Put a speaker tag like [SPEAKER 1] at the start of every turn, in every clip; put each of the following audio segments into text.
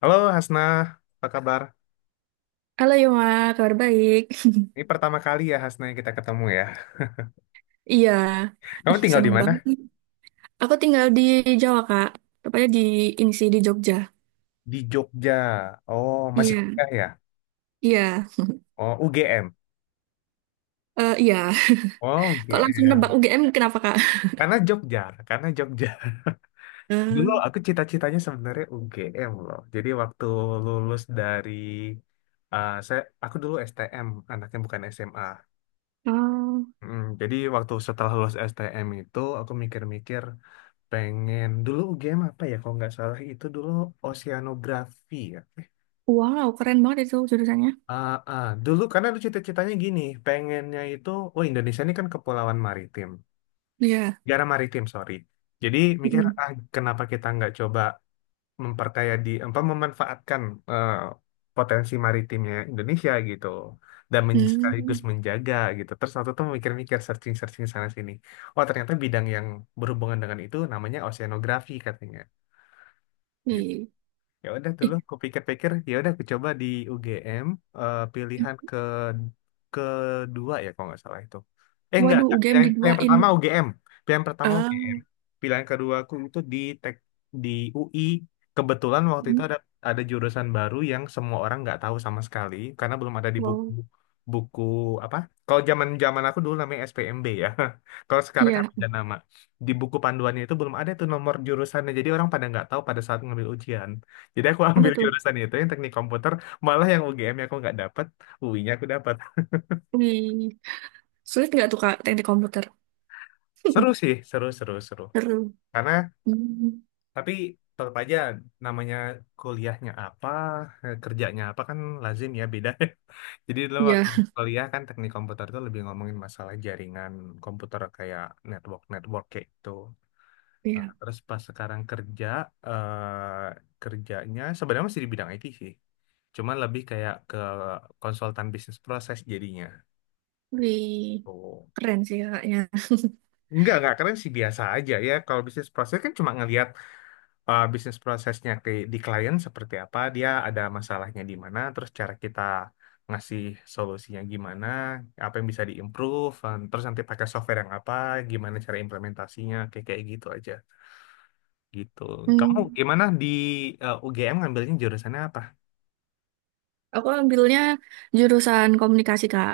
[SPEAKER 1] Halo Hasna, apa kabar?
[SPEAKER 2] Halo Yoma, kabar baik.
[SPEAKER 1] Ini pertama kali ya Hasna kita ketemu ya.
[SPEAKER 2] Iya,
[SPEAKER 1] Kamu
[SPEAKER 2] ih
[SPEAKER 1] tinggal di
[SPEAKER 2] seneng
[SPEAKER 1] mana?
[SPEAKER 2] banget nih. Aku tinggal di Jawa, Kak, tepatnya di ini sih di Jogja.
[SPEAKER 1] Di Jogja. Oh, masih
[SPEAKER 2] Iya,
[SPEAKER 1] kuliah ya?
[SPEAKER 2] iya,
[SPEAKER 1] Oh, UGM.
[SPEAKER 2] Iya.
[SPEAKER 1] Oh,
[SPEAKER 2] Kok langsung nebak
[SPEAKER 1] UGM.
[SPEAKER 2] UGM kenapa, Kak?
[SPEAKER 1] Karena Jogja, karena Jogja. Dulu
[SPEAKER 2] Eh,
[SPEAKER 1] aku cita-citanya sebenarnya UGM loh. Jadi waktu lulus dari saya aku dulu STM, anaknya bukan SMA.
[SPEAKER 2] oh,
[SPEAKER 1] Jadi waktu setelah lulus STM itu aku mikir-mikir pengen dulu UGM apa ya kalau nggak salah itu dulu oceanografi ya.
[SPEAKER 2] wow, keren banget itu jurusannya.
[SPEAKER 1] Ah, ah. Dulu karena lu cita-citanya gini, pengennya itu, oh Indonesia ini kan kepulauan maritim,
[SPEAKER 2] Iya,
[SPEAKER 1] negara maritim sorry. Jadi mikir
[SPEAKER 2] mm.
[SPEAKER 1] kenapa kita nggak coba memperkaya di, apa memanfaatkan eh, potensi maritimnya Indonesia gitu, dan sekaligus
[SPEAKER 2] Hmm.
[SPEAKER 1] menjaga gitu. Terus waktu itu mikir-mikir searching-searching sana sini, oh ternyata bidang yang berhubungan dengan itu namanya oceanografi katanya.
[SPEAKER 2] Ih.
[SPEAKER 1] Ya udah dulu
[SPEAKER 2] Ih,
[SPEAKER 1] aku pikir-pikir, ya udah aku coba di UGM, pilihan kedua ya kalau nggak salah itu. Enggak,
[SPEAKER 2] waduh,
[SPEAKER 1] enggak.
[SPEAKER 2] UGM
[SPEAKER 1] Pilihan
[SPEAKER 2] diduain.
[SPEAKER 1] pertama UGM. Pilihan pertama
[SPEAKER 2] Ah,
[SPEAKER 1] UGM. Pilihan kedua aku itu di di UI. Kebetulan waktu itu
[SPEAKER 2] mm,
[SPEAKER 1] ada jurusan baru yang semua orang nggak tahu sama sekali karena belum ada di buku,
[SPEAKER 2] wow,
[SPEAKER 1] buku apa? Kalau zaman zaman aku dulu namanya SPMB ya. Kalau sekarang kan
[SPEAKER 2] iya.
[SPEAKER 1] ada nama. Di buku panduannya itu belum ada tuh nomor jurusannya. Jadi orang pada nggak tahu pada saat ngambil ujian. Jadi aku
[SPEAKER 2] Apa
[SPEAKER 1] ambil
[SPEAKER 2] tuh?
[SPEAKER 1] jurusan itu yang teknik komputer, malah yang UGM-nya aku nggak dapat, UI-nya aku dapat.
[SPEAKER 2] Wih, sulit nggak tuh Kak teknik komputer?
[SPEAKER 1] Seru sih, seru seru seru.
[SPEAKER 2] Seru.
[SPEAKER 1] Karena
[SPEAKER 2] Hmm.
[SPEAKER 1] tapi tetap aja namanya kuliahnya apa, kerjanya apa kan lazim ya beda. Jadi dulu
[SPEAKER 2] Iya,
[SPEAKER 1] waktu kuliah kan teknik komputer itu lebih ngomongin masalah jaringan komputer kayak network network kayak itu. Nah,
[SPEAKER 2] iya.
[SPEAKER 1] terus pas sekarang kerja, kerjanya sebenarnya masih di bidang IT sih. Cuman lebih kayak ke konsultan bisnis proses jadinya.
[SPEAKER 2] Wih.
[SPEAKER 1] Oh.
[SPEAKER 2] Keren sih kakaknya.
[SPEAKER 1] Enggak keren sih biasa aja ya. Kalau bisnis proses kan cuma ngelihat bisnis prosesnya di klien seperti apa, dia ada masalahnya di mana, terus cara kita ngasih solusinya gimana, apa yang bisa diimprove, terus nanti pakai software yang apa, gimana cara implementasinya, kayak kayak gitu aja. Gitu. Kamu
[SPEAKER 2] Hmm.
[SPEAKER 1] gimana di, UGM ngambilnya jurusannya apa?
[SPEAKER 2] Aku ambilnya jurusan komunikasi, Kak.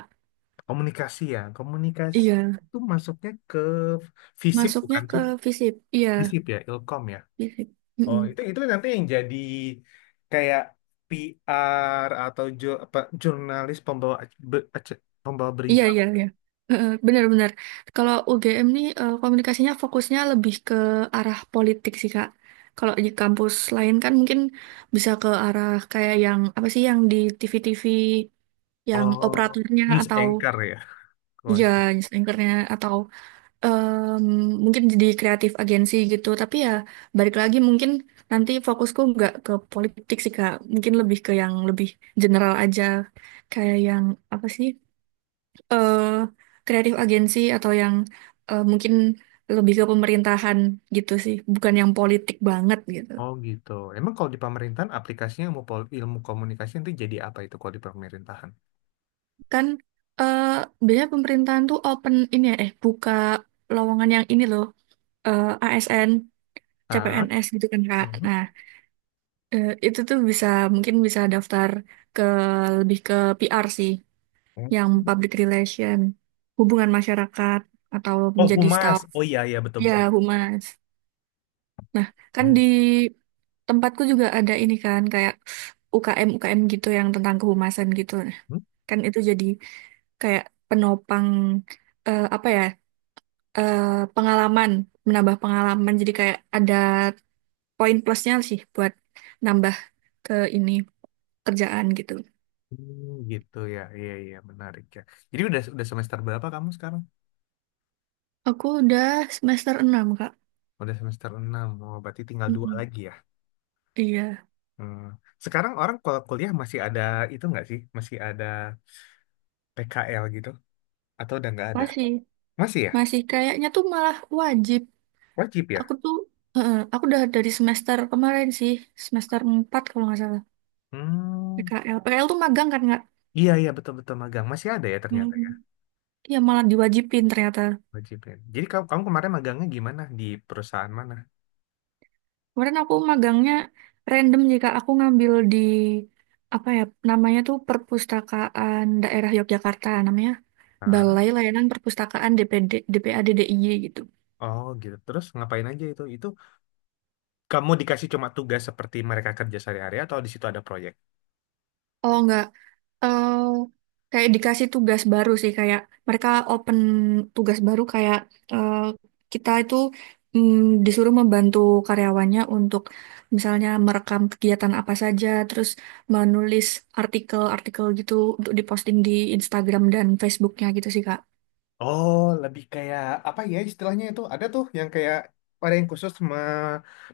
[SPEAKER 1] Komunikasi ya. Komunikasi
[SPEAKER 2] Iya.
[SPEAKER 1] itu masuknya ke FISIP
[SPEAKER 2] Masuknya
[SPEAKER 1] bukan
[SPEAKER 2] ke
[SPEAKER 1] sih?
[SPEAKER 2] FISIP. Iya,
[SPEAKER 1] FISIP ya, Ilkom ya.
[SPEAKER 2] FISIP.
[SPEAKER 1] Oh,
[SPEAKER 2] Mm-mm.
[SPEAKER 1] itu nanti yang jadi kayak PR atau jurnalis pembawa pembawa
[SPEAKER 2] Iya,
[SPEAKER 1] berita.
[SPEAKER 2] iya, iya. Heeh, benar-benar. Kalau UGM nih komunikasinya fokusnya lebih ke arah politik sih, Kak. Kalau di kampus lain kan mungkin bisa ke arah kayak yang apa sih yang di TV-TV yang
[SPEAKER 1] Oh,
[SPEAKER 2] operatornya
[SPEAKER 1] news
[SPEAKER 2] atau
[SPEAKER 1] anchor ya. Kalau nggak
[SPEAKER 2] iya,
[SPEAKER 1] salah.
[SPEAKER 2] news anchor-nya, atau Em, mungkin jadi kreatif agensi gitu, tapi ya balik lagi mungkin nanti fokusku nggak ke politik sih Kak, mungkin lebih ke yang lebih general aja, kayak yang apa sih eh kreatif agensi, atau yang mungkin lebih ke pemerintahan gitu sih, bukan yang politik banget gitu.
[SPEAKER 1] Oh gitu. Emang kalau di pemerintahan aplikasinya ilmu, ilmu komunikasi nanti jadi apa itu kalau di pemerintahan?
[SPEAKER 2] Kan eh biasanya pemerintahan tuh open ini ya buka lowongan yang ini loh, ASN,
[SPEAKER 1] Ah,
[SPEAKER 2] CPNS gitu kan, Kak.
[SPEAKER 1] mhm.
[SPEAKER 2] Nah, itu tuh bisa, mungkin bisa daftar ke lebih ke PR sih, yang public relation, hubungan masyarakat, atau
[SPEAKER 1] Oh
[SPEAKER 2] menjadi
[SPEAKER 1] humas.
[SPEAKER 2] staff.
[SPEAKER 1] Oh iya iya betul
[SPEAKER 2] Ya,
[SPEAKER 1] betul. Betul.
[SPEAKER 2] humas. Nah, kan di
[SPEAKER 1] Mhm.
[SPEAKER 2] tempatku juga ada ini kan kayak UKM UKM gitu yang tentang kehumasan gitu. Nah, kan itu jadi kayak penopang, apa ya? eh, Pengalaman, menambah pengalaman. Jadi kayak ada poin plusnya sih buat nambah ke ini kerjaan gitu.
[SPEAKER 1] Hmm, gitu ya. Iya iya menarik ya. Jadi udah semester berapa kamu sekarang?
[SPEAKER 2] Aku udah semester enam, Kak.
[SPEAKER 1] Udah semester 6. Oh, berarti tinggal dua
[SPEAKER 2] Mm-mm.
[SPEAKER 1] lagi ya.
[SPEAKER 2] Iya,
[SPEAKER 1] Hmm. Sekarang orang kalau kuliah masih ada itu nggak sih? Masih ada PKL gitu? Atau udah nggak ada?
[SPEAKER 2] masih.
[SPEAKER 1] Masih ya?
[SPEAKER 2] Masih kayaknya tuh malah wajib.
[SPEAKER 1] Wajib ya?
[SPEAKER 2] Aku tuh, aku udah dari semester kemarin sih, semester 4 kalau nggak salah.
[SPEAKER 1] Hmm.
[SPEAKER 2] PKL. PKL tuh magang kan, nggak?
[SPEAKER 1] Iya, iya, betul-betul magang. Masih ada ya
[SPEAKER 2] Hmm.
[SPEAKER 1] ternyata ya,
[SPEAKER 2] Iya, malah diwajibin ternyata.
[SPEAKER 1] wajib ya. Jadi kamu kemarin magangnya gimana? Di perusahaan mana?
[SPEAKER 2] Kemarin aku magangnya random, jika aku ngambil di, apa ya, namanya tuh Perpustakaan Daerah Yogyakarta. Namanya
[SPEAKER 1] Ah,
[SPEAKER 2] Balai Layanan Perpustakaan DPD, DPADDIY gitu.
[SPEAKER 1] oh gitu. Terus ngapain aja itu? Itu kamu dikasih cuma tugas seperti mereka kerja sehari-hari atau di situ ada proyek?
[SPEAKER 2] Oh, nggak. eh Kayak dikasih tugas baru sih, kayak mereka open tugas baru kayak, eh, kita itu disuruh membantu karyawannya untuk misalnya merekam kegiatan apa saja, terus menulis artikel-artikel gitu untuk diposting di Instagram dan Facebooknya gitu sih, Kak.
[SPEAKER 1] Oh, lebih kayak apa ya istilahnya itu? Ada tuh yang kayak ada yang khusus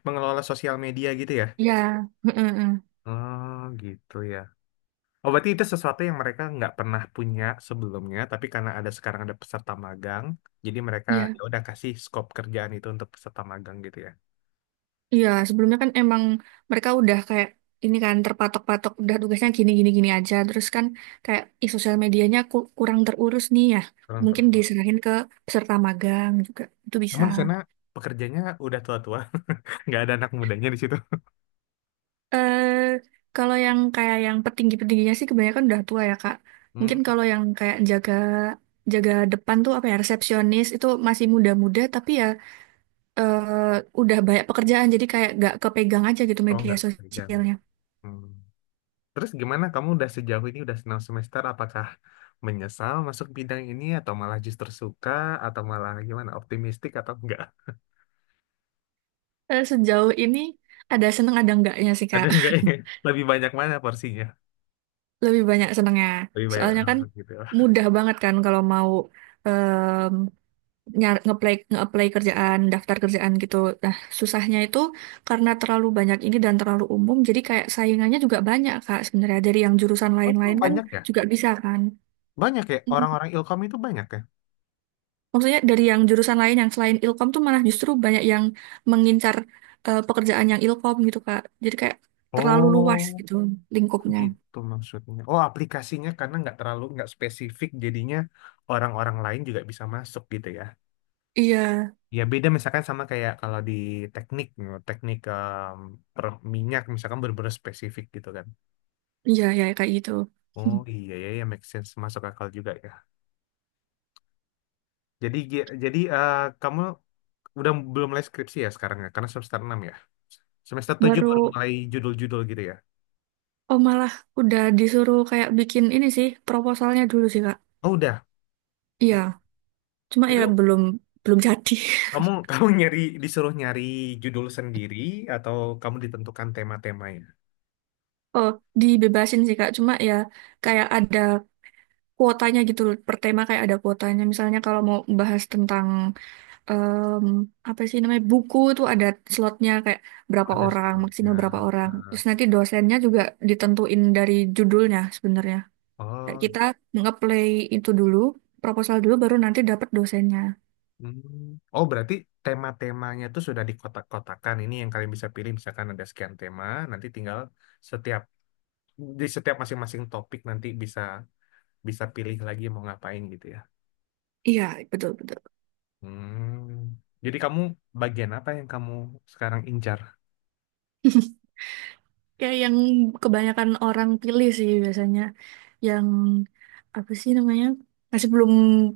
[SPEAKER 1] mengelola sosial media gitu ya?
[SPEAKER 2] Ya, heeh, heeh.
[SPEAKER 1] Oh, gitu ya. Oh, berarti itu sesuatu yang mereka nggak pernah punya sebelumnya, tapi karena sekarang ada peserta magang, jadi mereka ya
[SPEAKER 2] Iya.
[SPEAKER 1] udah kasih scope kerjaan itu untuk peserta magang gitu ya.
[SPEAKER 2] Iya, sebelumnya kan emang mereka udah kayak ini kan terpatok-patok udah tugasnya gini-gini-gini aja. Terus kan kayak sosial medianya kurang terurus nih ya.
[SPEAKER 1] Terus
[SPEAKER 2] Mungkin
[SPEAKER 1] terus.
[SPEAKER 2] diserahin ke peserta magang juga itu bisa.
[SPEAKER 1] Emang di sana pekerjanya udah tua-tua, nggak ada anak mudanya di situ.
[SPEAKER 2] Eh, Kalau yang kayak yang petinggi-petingginya sih kebanyakan udah tua ya, Kak.
[SPEAKER 1] Hmm,
[SPEAKER 2] Mungkin kalau yang kayak jaga jaga depan tuh apa ya resepsionis itu masih muda-muda, tapi ya eh, udah banyak pekerjaan jadi kayak gak kepegang aja gitu
[SPEAKER 1] oh
[SPEAKER 2] media
[SPEAKER 1] nggak pekerjaannya.
[SPEAKER 2] sosialnya.
[SPEAKER 1] Hmm. Terus gimana? Kamu udah sejauh ini udah 6 semester, apakah menyesal masuk bidang ini atau malah justru suka atau malah gimana? Optimistik atau enggak?
[SPEAKER 2] Sejauh ini ada seneng ada enggaknya sih,
[SPEAKER 1] Ada
[SPEAKER 2] Kak.
[SPEAKER 1] enggak ya? Lebih banyak mana porsinya?
[SPEAKER 2] Lebih banyak senengnya.
[SPEAKER 1] Lebih banyak,
[SPEAKER 2] Soalnya kan
[SPEAKER 1] gitu.
[SPEAKER 2] mudah banget kan kalau mau em nyar ngeplay ngeapply kerjaan, daftar kerjaan gitu. Nah, susahnya itu karena terlalu banyak ini dan terlalu umum, jadi kayak saingannya juga banyak Kak sebenarnya. Dari yang jurusan
[SPEAKER 1] Oh, emang
[SPEAKER 2] lain-lain kan
[SPEAKER 1] banyak ya?
[SPEAKER 2] juga bisa kan.
[SPEAKER 1] Banyak ya,
[SPEAKER 2] Mm.
[SPEAKER 1] orang-orang Ilkom itu banyak ya?
[SPEAKER 2] Maksudnya dari yang jurusan lain yang selain Ilkom tuh malah justru banyak yang mengincar pekerjaan yang Ilkom gitu, Kak. Jadi kayak terlalu luas
[SPEAKER 1] Oh,
[SPEAKER 2] gitu lingkupnya.
[SPEAKER 1] gitu maksudnya. Oh, aplikasinya karena nggak terlalu, nggak spesifik, jadinya orang-orang lain juga bisa masuk gitu ya.
[SPEAKER 2] Iya.
[SPEAKER 1] Ya beda misalkan sama kayak kalau di teknik, teknik, per minyak misalkan benar spesifik gitu kan.
[SPEAKER 2] Iya, ya kayak gitu. Hmm.
[SPEAKER 1] Oh iya ya, ya make sense masuk akal juga ya. Jadi kamu udah belum mulai skripsi ya sekarang ya, karena semester 6 ya. Semester 7 baru
[SPEAKER 2] Baru
[SPEAKER 1] mulai judul-judul gitu ya.
[SPEAKER 2] oh malah udah disuruh kayak bikin ini sih proposalnya dulu sih, Kak.
[SPEAKER 1] Oh udah.
[SPEAKER 2] Iya, cuma ya
[SPEAKER 1] Itu.
[SPEAKER 2] belum belum jadi.
[SPEAKER 1] Kamu kamu nyari disuruh nyari judul sendiri atau kamu ditentukan tema-temanya?
[SPEAKER 2] Oh, dibebasin sih, Kak. Cuma ya kayak ada kuotanya gitu loh. Per tema kayak ada kuotanya. Misalnya kalau mau bahas tentang em, apa sih namanya buku itu ada slotnya kayak berapa
[SPEAKER 1] Ada
[SPEAKER 2] orang,
[SPEAKER 1] sebabnya.
[SPEAKER 2] maksimal berapa orang. Terus nanti dosennya juga ditentuin dari judulnya sebenarnya. Kayak
[SPEAKER 1] Oh,
[SPEAKER 2] kita nge-play itu dulu, proposal dulu baru nanti dapat dosennya.
[SPEAKER 1] hmm. Oh berarti tema-temanya itu sudah dikotak-kotakan. Ini yang kalian bisa pilih. Misalkan ada sekian tema, nanti tinggal setiap di setiap masing-masing topik nanti bisa bisa pilih lagi mau ngapain gitu ya.
[SPEAKER 2] Iya, betul betul.
[SPEAKER 1] Hmm. Jadi kamu bagian apa yang kamu sekarang incar?
[SPEAKER 2] Kayak yang kebanyakan orang pilih sih biasanya yang apa sih namanya? Masih belum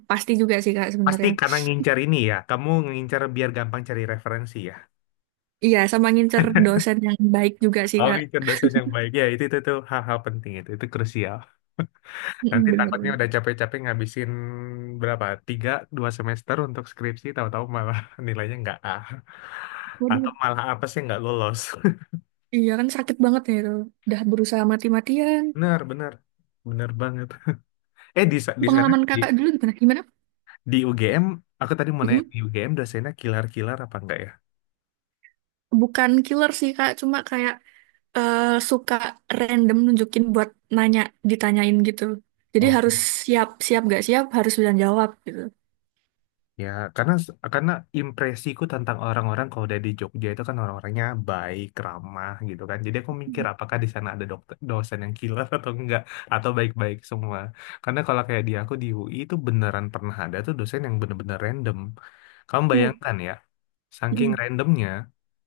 [SPEAKER 2] pasti juga sih Kak
[SPEAKER 1] Pasti
[SPEAKER 2] sebenarnya.
[SPEAKER 1] karena ngincar ini ya. Kamu ngincar biar gampang cari referensi ya.
[SPEAKER 2] Iya, sama ngincer dosen yang baik juga sih,
[SPEAKER 1] Oh,
[SPEAKER 2] Kak.
[SPEAKER 1] mikir dosen yang baik. Ya, itu tuh hal-hal penting itu. Itu krusial. Nanti
[SPEAKER 2] Mm, bener
[SPEAKER 1] takutnya
[SPEAKER 2] bener.
[SPEAKER 1] udah capek-capek ngabisin berapa? Tiga, 2 semester untuk skripsi, tahu-tahu malah nilainya nggak A. Atau
[SPEAKER 2] Waduh,
[SPEAKER 1] malah apa sih nggak lolos.
[SPEAKER 2] iya kan sakit banget ya itu. Udah berusaha mati-matian.
[SPEAKER 1] Benar, benar. Benar banget. Di sana,
[SPEAKER 2] Pengalaman Kakak dulu gimana? Gimana?
[SPEAKER 1] di UGM, aku tadi mau nanya,
[SPEAKER 2] Mm-mm.
[SPEAKER 1] di UGM dosennya kilar-kilar apa enggak
[SPEAKER 2] Bukan killer sih, Kak, cuma kayak suka random nunjukin buat nanya, ditanyain gitu. Jadi
[SPEAKER 1] ya?
[SPEAKER 2] harus siap, siap gak siap harus bisa jawab gitu.
[SPEAKER 1] Ya, karena karena impresiku tentang orang-orang kalau udah di Jogja itu kan orang-orangnya baik, ramah gitu kan. Jadi aku mikir apakah di sana ada dosen yang killer atau enggak atau baik-baik semua. Karena kalau kayak di aku di UI itu beneran pernah ada tuh dosen yang bener-bener random. Kamu
[SPEAKER 2] Uh,
[SPEAKER 1] bayangkan ya, saking
[SPEAKER 2] mm,
[SPEAKER 1] randomnya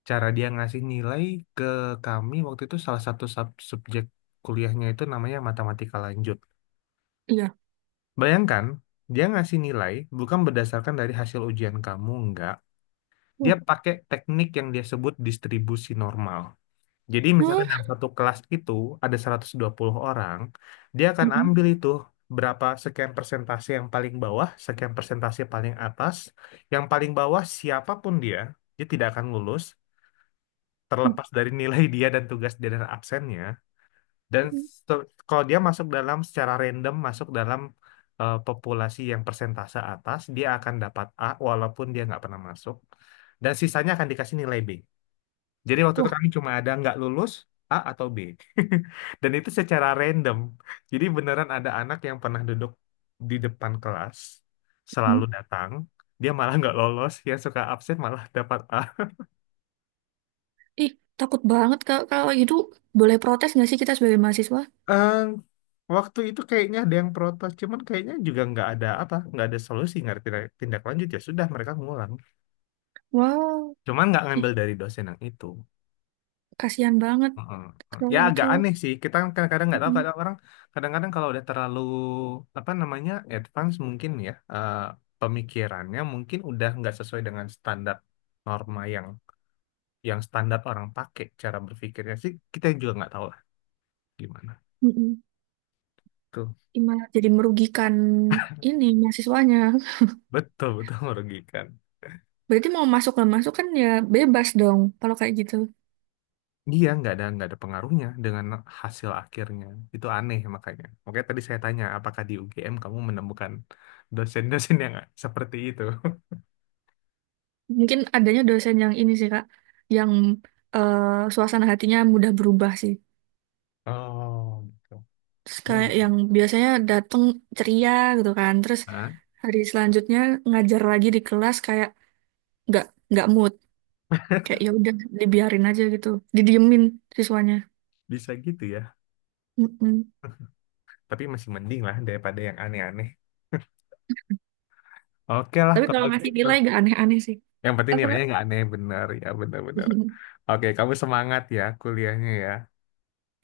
[SPEAKER 1] cara dia ngasih nilai ke kami waktu itu salah satu subjek kuliahnya itu namanya matematika lanjut.
[SPEAKER 2] iya.
[SPEAKER 1] Bayangkan, dia ngasih nilai bukan berdasarkan dari hasil ujian kamu, enggak. Dia
[SPEAKER 2] Wah,
[SPEAKER 1] pakai teknik yang dia sebut distribusi normal. Jadi
[SPEAKER 2] hmm,
[SPEAKER 1] misalkan dalam satu kelas itu ada 120 orang, dia akan
[SPEAKER 2] mm,
[SPEAKER 1] ambil itu berapa sekian persentase yang paling bawah, sekian persentase paling atas, yang paling bawah siapapun dia, dia tidak akan lulus
[SPEAKER 2] mm, mm,
[SPEAKER 1] terlepas dari nilai dia dan tugas dia dan absennya. Dan
[SPEAKER 2] mm.
[SPEAKER 1] kalau dia masuk dalam secara random masuk dalam populasi yang persentase atas, dia akan dapat A walaupun dia nggak pernah masuk dan sisanya akan dikasih nilai B. Jadi waktu itu
[SPEAKER 2] Wah,
[SPEAKER 1] kami cuma ada nggak lulus A atau B. Dan itu secara random. Jadi beneran ada anak yang pernah duduk di depan kelas, selalu
[SPEAKER 2] mm.
[SPEAKER 1] datang, dia malah nggak lolos, yang suka absen malah dapat A.
[SPEAKER 2] Ih, takut banget kalau kalau gitu boleh protes nggak sih kita sebagai mahasiswa?
[SPEAKER 1] Ehm, Waktu itu kayaknya ada yang protes, cuman kayaknya juga nggak ada apa, nggak ada solusi, nggak ada tindak tindak lanjut, ya sudah mereka ngulang.
[SPEAKER 2] Wow,
[SPEAKER 1] Cuman nggak
[SPEAKER 2] ih,
[SPEAKER 1] ngambil dari dosen yang itu.
[SPEAKER 2] kasihan banget
[SPEAKER 1] Heeh, heeh.
[SPEAKER 2] kalau
[SPEAKER 1] Ya
[SPEAKER 2] gitu.
[SPEAKER 1] agak aneh sih. Kita kan kadang-kadang nggak tahu,
[SPEAKER 2] Mm,
[SPEAKER 1] kadang orang kadang-kadang kalau udah terlalu apa namanya advance mungkin ya, pemikirannya mungkin udah nggak sesuai dengan standar norma yang standar orang pakai cara berpikirnya sih, kita juga nggak tahu lah gimana
[SPEAKER 2] mm, mm.
[SPEAKER 1] tuh,
[SPEAKER 2] Ih, malah jadi merugikan ini mahasiswanya.
[SPEAKER 1] betul betul merugikan.
[SPEAKER 2] Berarti mau masuk nggak masuk kan ya bebas dong kalau kayak gitu.
[SPEAKER 1] Iya nggak ada pengaruhnya dengan hasil akhirnya, itu aneh makanya. Makanya tadi saya tanya apakah di UGM kamu menemukan dosen-dosen yang seperti itu?
[SPEAKER 2] Mungkin adanya dosen yang ini sih, Kak, yang eh, suasana hatinya mudah berubah sih.
[SPEAKER 1] Oh,
[SPEAKER 2] Terus kayak yang
[SPEAKER 1] gitu.
[SPEAKER 2] biasanya datang ceria gitu kan, terus
[SPEAKER 1] Ah,
[SPEAKER 2] hari selanjutnya ngajar lagi di kelas kayak nggak nggak mood, kayak ya udah dibiarin aja gitu, didiemin siswanya.
[SPEAKER 1] bisa gitu ya.
[SPEAKER 2] Mm-mm.
[SPEAKER 1] Tapi masih mending lah daripada yang aneh-aneh. Oke lah
[SPEAKER 2] Tapi
[SPEAKER 1] kalau
[SPEAKER 2] kalau ngasih
[SPEAKER 1] gitu.
[SPEAKER 2] nilai gak aneh-aneh sih.
[SPEAKER 1] Yang penting
[SPEAKER 2] Apa, Kak?
[SPEAKER 1] nilainya nggak aneh, benar ya, benar-benar.
[SPEAKER 2] Mm-mm.
[SPEAKER 1] Oke, kamu semangat ya kuliahnya ya.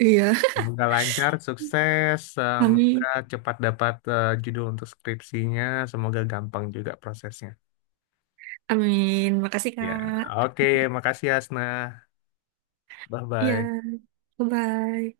[SPEAKER 2] Iya.
[SPEAKER 1] Semoga lancar, sukses, semoga
[SPEAKER 2] Amin.
[SPEAKER 1] cepat dapat, judul untuk skripsinya, semoga gampang juga prosesnya.
[SPEAKER 2] Amin. Makasih,
[SPEAKER 1] Ya,
[SPEAKER 2] Kak.
[SPEAKER 1] oke, makasih ya, Asna.
[SPEAKER 2] Iya.
[SPEAKER 1] Bye-bye.
[SPEAKER 2] Bye-bye.